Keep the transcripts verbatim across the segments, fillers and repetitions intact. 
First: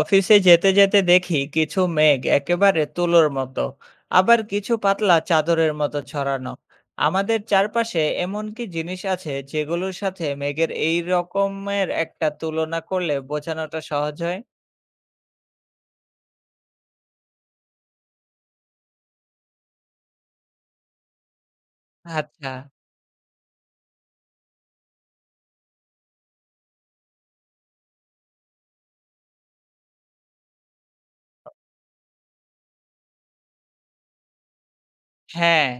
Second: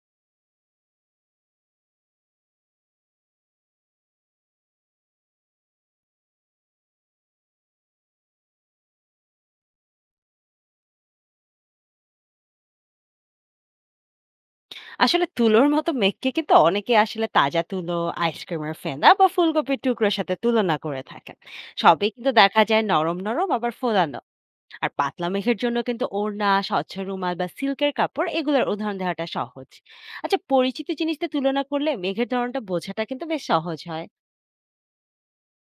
অফিসে যেতে যেতে দেখি কিছু মেঘ একেবারে তুলোর মতো, আবার কিছু পাতলা চাদরের মতো ছড়ানো। আমাদের চারপাশে এমন কি জিনিস আছে যেগুলোর সাথে মেঘের এই রকমের একটা তুলনা করলে বোঝানোটা সহজ হয়? আসলে তুলোর মতো মেঘকে কিন্তু অনেকে আসলে তাজা তুলো, আইসক্রিমের ফেনা বা ফুলকপির টুকরোর সাথে তুলনা করে থাকেন। সবই কিন্তু আচ্ছা। দেখা যায় নরম নরম আবার ফোলানো। আর পাতলা মেঘের জন্য কিন্তু ওড়না, স্বচ্ছ রুমাল বা সিল্কের কাপড় এগুলোর উদাহরণ দেওয়াটা সহজ। আচ্ছা, পরিচিত জিনিস দিয়ে তুলনা করলে মেঘের ধরনটা বোঝাটা কিন্তু বেশ সহজ হয়। হ্যাঁ,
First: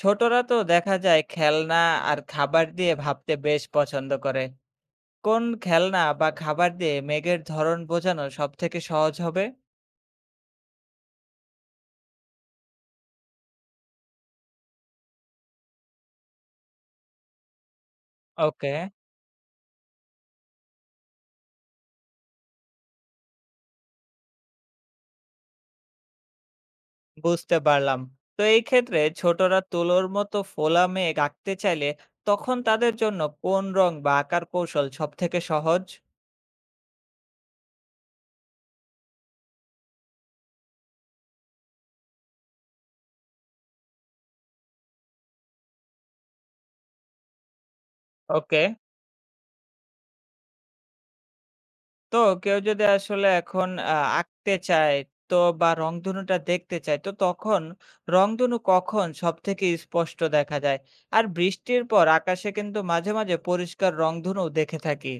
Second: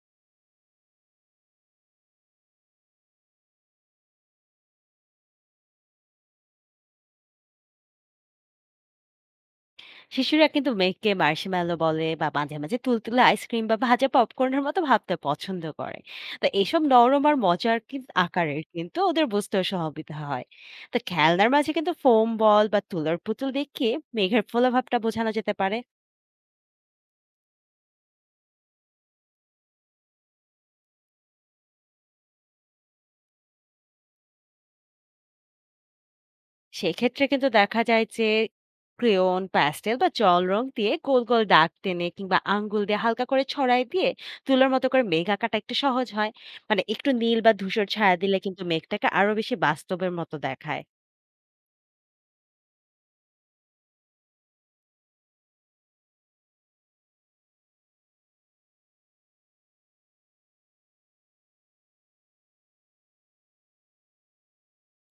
ছোটরা তো দেখা যায় খেলনা আর খাবার দিয়ে ভাবতে বেশ পছন্দ করে। কোন খেলনা বা খাবার দিয়ে মেঘের ধরন বোঝানো সব থেকে সহজ হবে? শিশুরা কিন্তু মেঘকে মার্শমেলো বলে বা মাঝে মাঝে তুলতুলে আইসক্রিম বা ভাজা পপকর্নের মতো ভাবতে পছন্দ করে। তো এইসব নরম আর মজার কিন্তু আকারের ওকে, কিন্তু ওদের বুঝতেও সহবিত হয়। তো খেলনার মাঝে কিন্তু ফোম বল বা তুলার পুতুল দেখিয়ে মেঘের ফোলাভাবটা বোঝানো যেতে পারে। বুঝতে পারলাম। তো এই ক্ষেত্রে ছোটরা তুলোর মতো ফোলা মেঘ আঁকতে চাইলে তখন তাদের জন্য কোন রং বা আঁকার কৌশল সব থেকে সহজ? সেক্ষেত্রে কিন্তু দেখা যায় যে ক্রেয়ন, প্যাস্টেল বা জল রং দিয়ে গোল গোল দাগ টেনে কিংবা আঙ্গুল দিয়ে হালকা করে ছড়াই দিয়ে তুলোর মতো করে মেঘ আঁকাটা একটু সহজ হয়। মানে একটু নীল বা ধূসর ছায়া দিলে ওকে। কিন্তু মেঘটাকে আরো বেশি বাস্তবের মতো দেখায়। তো কেউ যদি আসলে এখন আহ, আঁকতে চায়, তো বা রংধনুটা দেখতে চায় তো তখন রংধনু কখন সব থেকে স্পষ্ট দেখা যায়? আর বৃষ্টির পর আকাশে কিন্তু মাঝে মাঝে পরিষ্কার রংধনু দেখে থাকি।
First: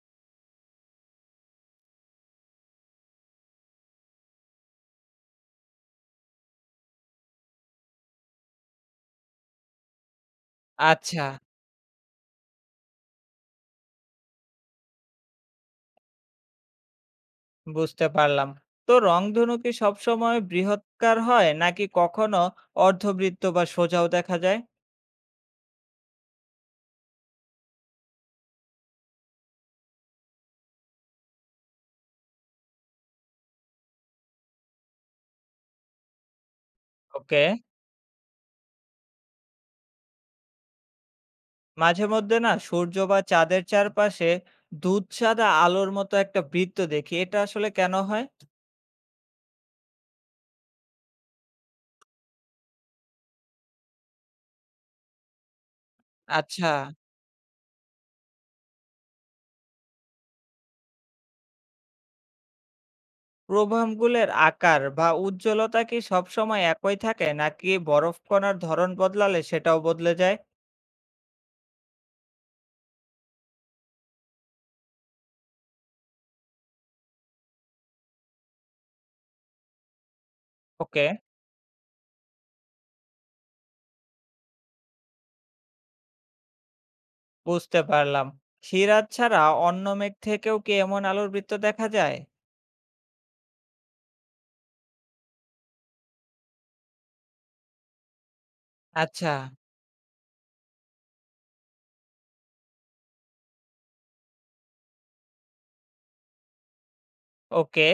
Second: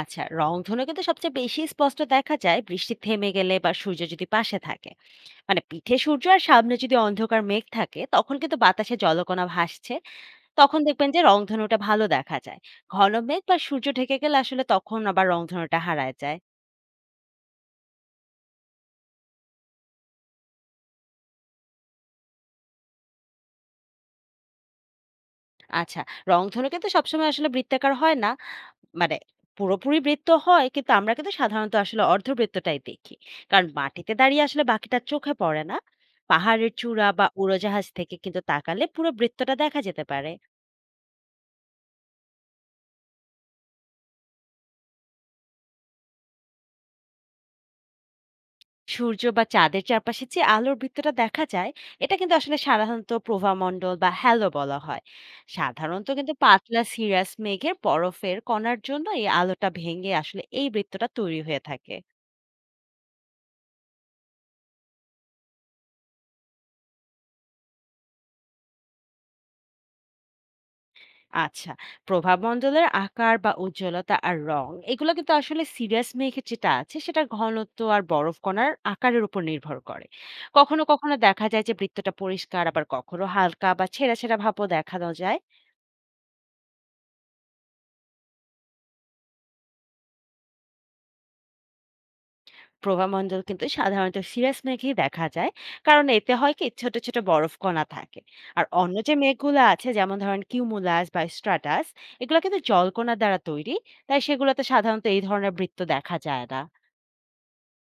আচ্ছা, রংধনু কিন্তু সবচেয়ে বেশি স্পষ্ট দেখা যায় বৃষ্টি থেমে গেলে বা সূর্য যদি পাশে থাকে। মানে পিঠে সূর্য আর সামনে যদি অন্ধকার মেঘ থাকে, তখন কিন্তু বাতাসে জলকণা ভাসছে। তখন দেখবেন যে আচ্ছা, রংধনুটা ভালো দেখা যায়। ঘন মেঘ বা সূর্য ঢেকে গেলে আসলে তখন আবার রংধনুটা হারায় যায়। বুঝতে পারলাম। তো রংধনু কি সবসময় বৃহৎকার হয় নাকি কখনো অর্ধবৃত্ত বা সোজাও দেখা যায়? আচ্ছা, রংধনু কিন্তু সবসময় আসলে বৃত্তাকার হয় না। মানে পুরোপুরি বৃত্ত হয় কিন্তু আমরা কিন্তু সাধারণত আসলে অর্ধবৃত্তটাই দেখি। কারণ মাটিতে দাঁড়িয়ে আসলে বাকিটা চোখে পড়ে না। পাহাড়ের চূড়া বা ওকে। উড়োজাহাজ থেকে কিন্তু তাকালে পুরো বৃত্তটা দেখা যেতে পারে। মাঝে মধ্যে না সূর্য বা চাঁদের চারপাশে দুধ সাদা আলোর মতো একটা বৃত্ত দেখি। এটা আসলে কেন হয়? সূর্য বা চাঁদের চারপাশে যে আলোর বৃত্তটা দেখা যায়, এটা কিন্তু আসলে সাধারণত প্রভামণ্ডল বা হ্যালো বলা হয়। সাধারণত কিন্তু আচ্ছা। পাতলা সিরাস মেঘের বরফের কণার জন্য এই আলোটা ভেঙে আসলে এই বৃত্তটা তৈরি হয়ে থাকে। প্রভামগুলের আকার বা উজ্জ্বলতা কি সবসময় একই থাকে নাকি বরফকণার ধরন বদলালে সেটাও বদলে যায়? আচ্ছা, প্রভামণ্ডলের আকার বা উজ্জ্বলতা আর রং এগুলো কিন্তু আসলে সিরিয়াস মেঘের যেটা আছে সেটার ঘনত্ব আর বরফ কণার আকারের উপর নির্ভর করে। কখনো ওকে, কখনো দেখা যায় যে বৃত্তটা পরিষ্কার, আবার কখনো হালকা বা ছেঁড়া ছেঁড়া ভাবও দেখানো যায়। বুঝতে পারলাম। সিরাজ ছাড়া অন্য মেঘ থেকেও কি এমন আলোর বৃত্ত দেখা যায়? প্রভামণ্ডল কিন্তু সাধারণত সিরাস মেঘেই দেখা যায়, কারণ এতে হয় কি ছোট ছোট বরফ কণা থাকে। আর অন্য যে আচ্ছা। মেঘগুলো আছে, যেমন ধরেন কিউমুলাস বা স্ট্রাটাস, এগুলো কিন্তু জলকণার দ্বারা তৈরি, তাই সেগুলোতে সাধারণত এই ধরনের বৃত্ত দেখা যায় না। ওকে।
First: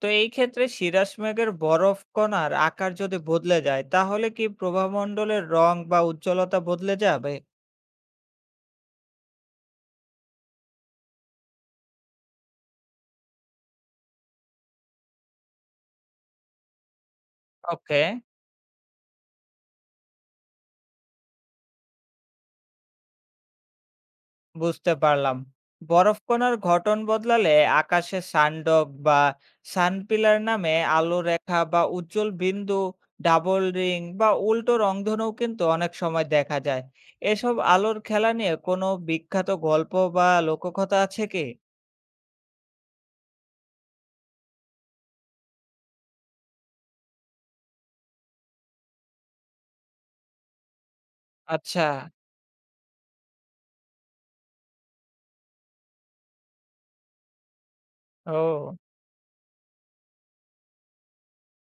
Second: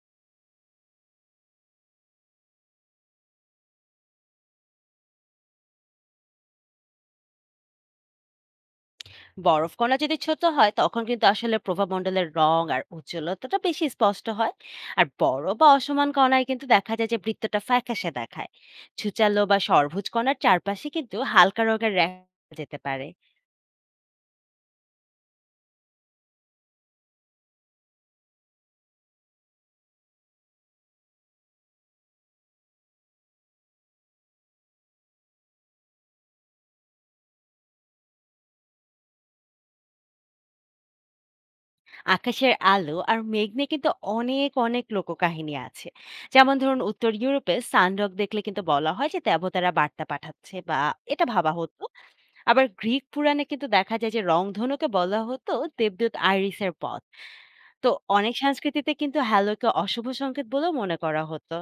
তো এই ক্ষেত্রে শিরাষ মেঘের বরফ কণার আকার যদি বদলে যায়, তাহলে কি প্রভামণ্ডলের রং বা উজ্জ্বলতা বদলে যাবে? বরফ কণা যদি ছোট হয় তখন কিন্তু আসলে প্রভামণ্ডলের রং আর উজ্জ্বলতাটা বেশি স্পষ্ট হয়। আর বড় বা অসমান কণায় কিন্তু দেখা যায় যে বৃত্তটা ওকে, ফ্যাকাশে দেখায়। ছুচালো বা সর্বোজ কণার চারপাশে কিন্তু হালকা রঙের রেখা যেতে পারে। বুঝতে পারলাম। বরফ কণার গঠন বদলালে আকাশে সানডগ বা সানপিলার নামে আলো রেখা বা উজ্জ্বল বিন্দু, ডাবল রিং বা উল্টো রংধনুও কিন্তু অনেক সময় দেখা যায়। এসব আলোর খেলা নিয়ে কোনো বিখ্যাত গল্প বা লোককথা আছে কি? আকাশের আলো আর মেঘ নিয়ে কিন্তু অনেক অনেক লোককাহিনী আছে। যেমন ধরুন, উত্তর ইউরোপে সানডগ দেখলে কিন্তু বলা হয় যে দেবতারা বার্তা পাঠাচ্ছে বা এটা ভাবা আচ্ছা। হতো। আবার গ্রিক পুরাণে কিন্তু দেখা যায় যে রংধনুকে বলা হতো দেবদূত আইরিসের পথ। তো অনেক ও। সংস্কৃতিতে কিন্তু হ্যালোকে অশুভ সংকেত বলেও মনে করা হতো।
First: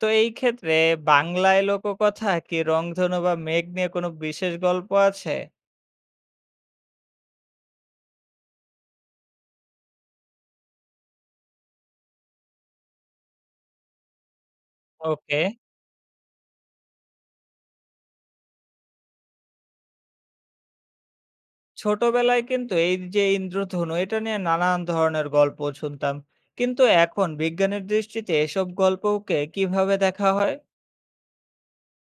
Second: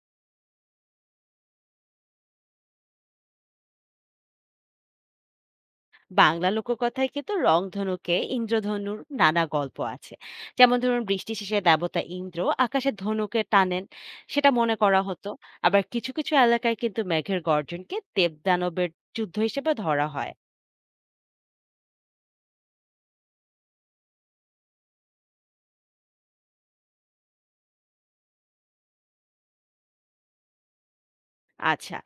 তো এই ক্ষেত্রে বাংলায় লোককথা কি রংধনু বা মেঘ নিয়ে কোনো বিশেষ গল্প আছে? বাংলা লোককথায় কিন্তু রংধনুকে ইন্দ্রধনুর নানা গল্প আছে। যেমন ধরুন, বৃষ্টি শেষে দেবতা ইন্দ্র আকাশে ধনুকে টানেন, সেটা মনে করা হতো। ওকে। আবার কিছু কিছু এলাকায় কিন্তু মেঘের গর্জনকে দেবদানবের যুদ্ধ হিসেবে ধরা হয়। ছোটবেলায় কিন্তু এই যে ইন্দ্রধনু, এটা নিয়ে নানান ধরনের গল্প শুনতাম, কিন্তু এখন বিজ্ঞানের দৃষ্টিতে এসব গল্পকে কিভাবে দেখা হয়? আচ্ছা,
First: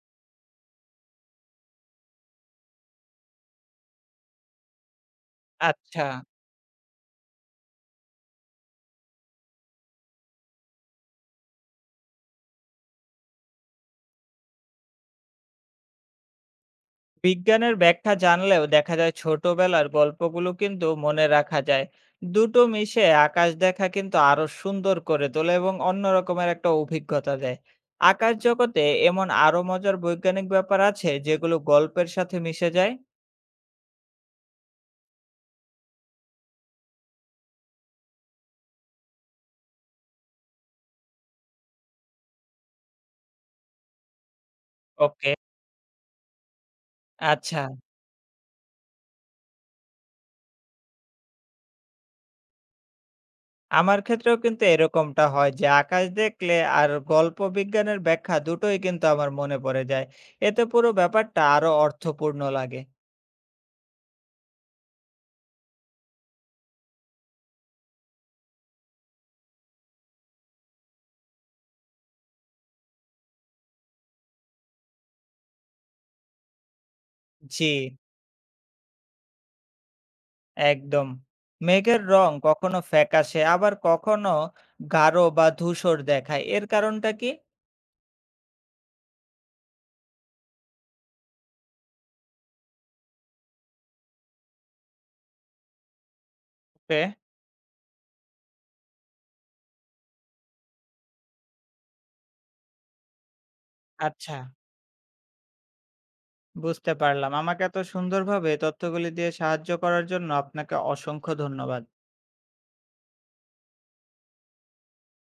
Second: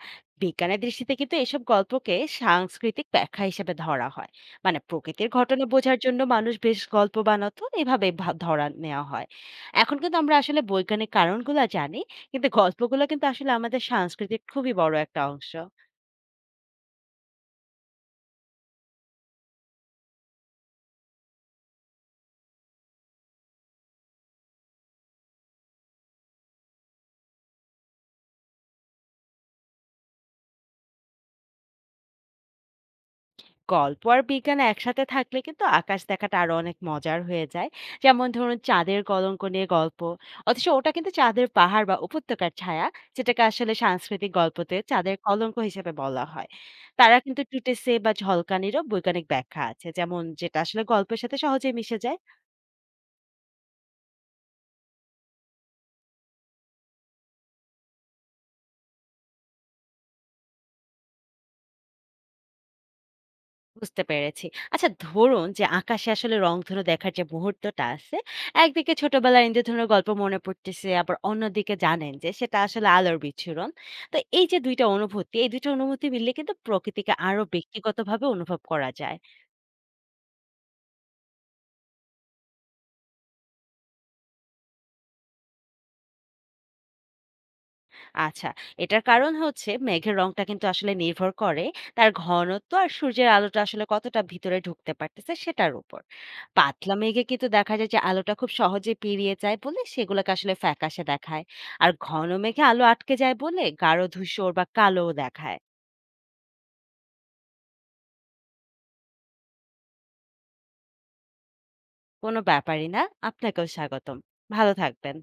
বিজ্ঞানের দৃষ্টিতে কিন্তু এসব গল্পকে সাংস্কৃতিক ব্যাখ্যা হিসেবে ধরা হয়। মানে প্রকৃতির ঘটনা বোঝার আচ্ছা। জন্য মানুষ বেশ গল্প বানাতো, এভাবে ভা- ধরা নেওয়া হয়। এখন কিন্তু আমরা আসলে বৈজ্ঞানিক কারণগুলো জানি, কিন্তু গল্পগুলো কিন্তু আসলে আমাদের সাংস্কৃতিক খুবই বড় একটা অংশ। বিজ্ঞানের ব্যাখ্যা জানলেও দেখা যায় ছোটবেলার গল্পগুলো কিন্তু মনে রাখা যায়, দুটো মিশে আকাশ দেখা কিন্তু আরো সুন্দর করে তোলে এবং অন্য রকমের একটা অভিজ্ঞতা দেয়। আকাশ জগতে এমন আরো মজার বৈজ্ঞানিক ব্যাপার আছে যেগুলো গল্পের সাথে মিশে যায়? গল্প আর বিজ্ঞান একসাথে থাকলে কিন্তু আকাশ দেখাটা আরো অনেক মজার হয়ে যায়। যেমন ধরুন চাঁদের কলঙ্ক নিয়ে গল্প, অথচ ওটা কিন্তু চাঁদের পাহাড় বা উপত্যকার ছায়া, যেটাকে আসলে সাংস্কৃতিক গল্পতে চাঁদের ওকে। কলঙ্ক হিসেবে বলা হয়। তারা কিন্তু আচ্ছা। টুটেসে বা ঝলকানিরও বৈজ্ঞানিক ব্যাখ্যা আছে, যেমন যেটা আসলে গল্পের সাথে সহজে মিশে যায়। আমার ক্ষেত্রেও কিন্তু এরকমটা হয় যে আকাশ দেখলে আর গল্প বিজ্ঞানের ব্যাখ্যা দুটোই কিন্তু আমার মনে পড়ে যায়। এতে পুরো ব্যাপারটা আরো অর্থপূর্ণ লাগে। বুঝতে পেরেছি। আচ্ছা, ধরুন যে আকাশে আসলে রংধনু দেখার যে মুহূর্তটা আছে, একদিকে ছোটবেলার ইন্দ্রধনুর গল্প মনে পড়তেছে, আবার অন্যদিকে জানেন যে সেটা আসলে আলোর বিচ্ছুরণ। তো এই যে দুই টা অনুভূতি, এই দুই টা অনুভূতি মিললে কিন্তু প্রকৃতিকে আরো জি, ব্যক্তিগতভাবে অনুভব করা যায়। একদম। মেঘের রং কখনো ফ্যাকাশে আবার কখনো গাঢ় বা ধূসর দেখায়। এর কারণটা কি? আচ্ছা, এটার কারণ হচ্ছে মেঘের রংটা কিন্তু আসলে নির্ভর করে তার ঘনত্ব আর সূর্যের আলোটা আসলে কতটা ভিতরে ঢুকতে পারতেছে সেটার উপর। পাতলা ওকে, মেঘে কিন্তু দেখা যায় যে আলোটা খুব সহজে পেরিয়ে যায় বলে সেগুলোকে আসলে ফ্যাকাশে দেখায়। আর ঘন মেঘে আলো আটকে যায় বলে গাঢ় আচ্ছা, ধূসর বা কালোও দেখায়। বুঝতে পারলাম। আমাকে এত সুন্দরভাবে তথ্যগুলি দিয়ে সাহায্য করার জন্য আপনাকে অসংখ্য ধন্যবাদ। কোনো ব্যাপারই না। আপনাকেও স্বাগতম। ভালো থাকবেন।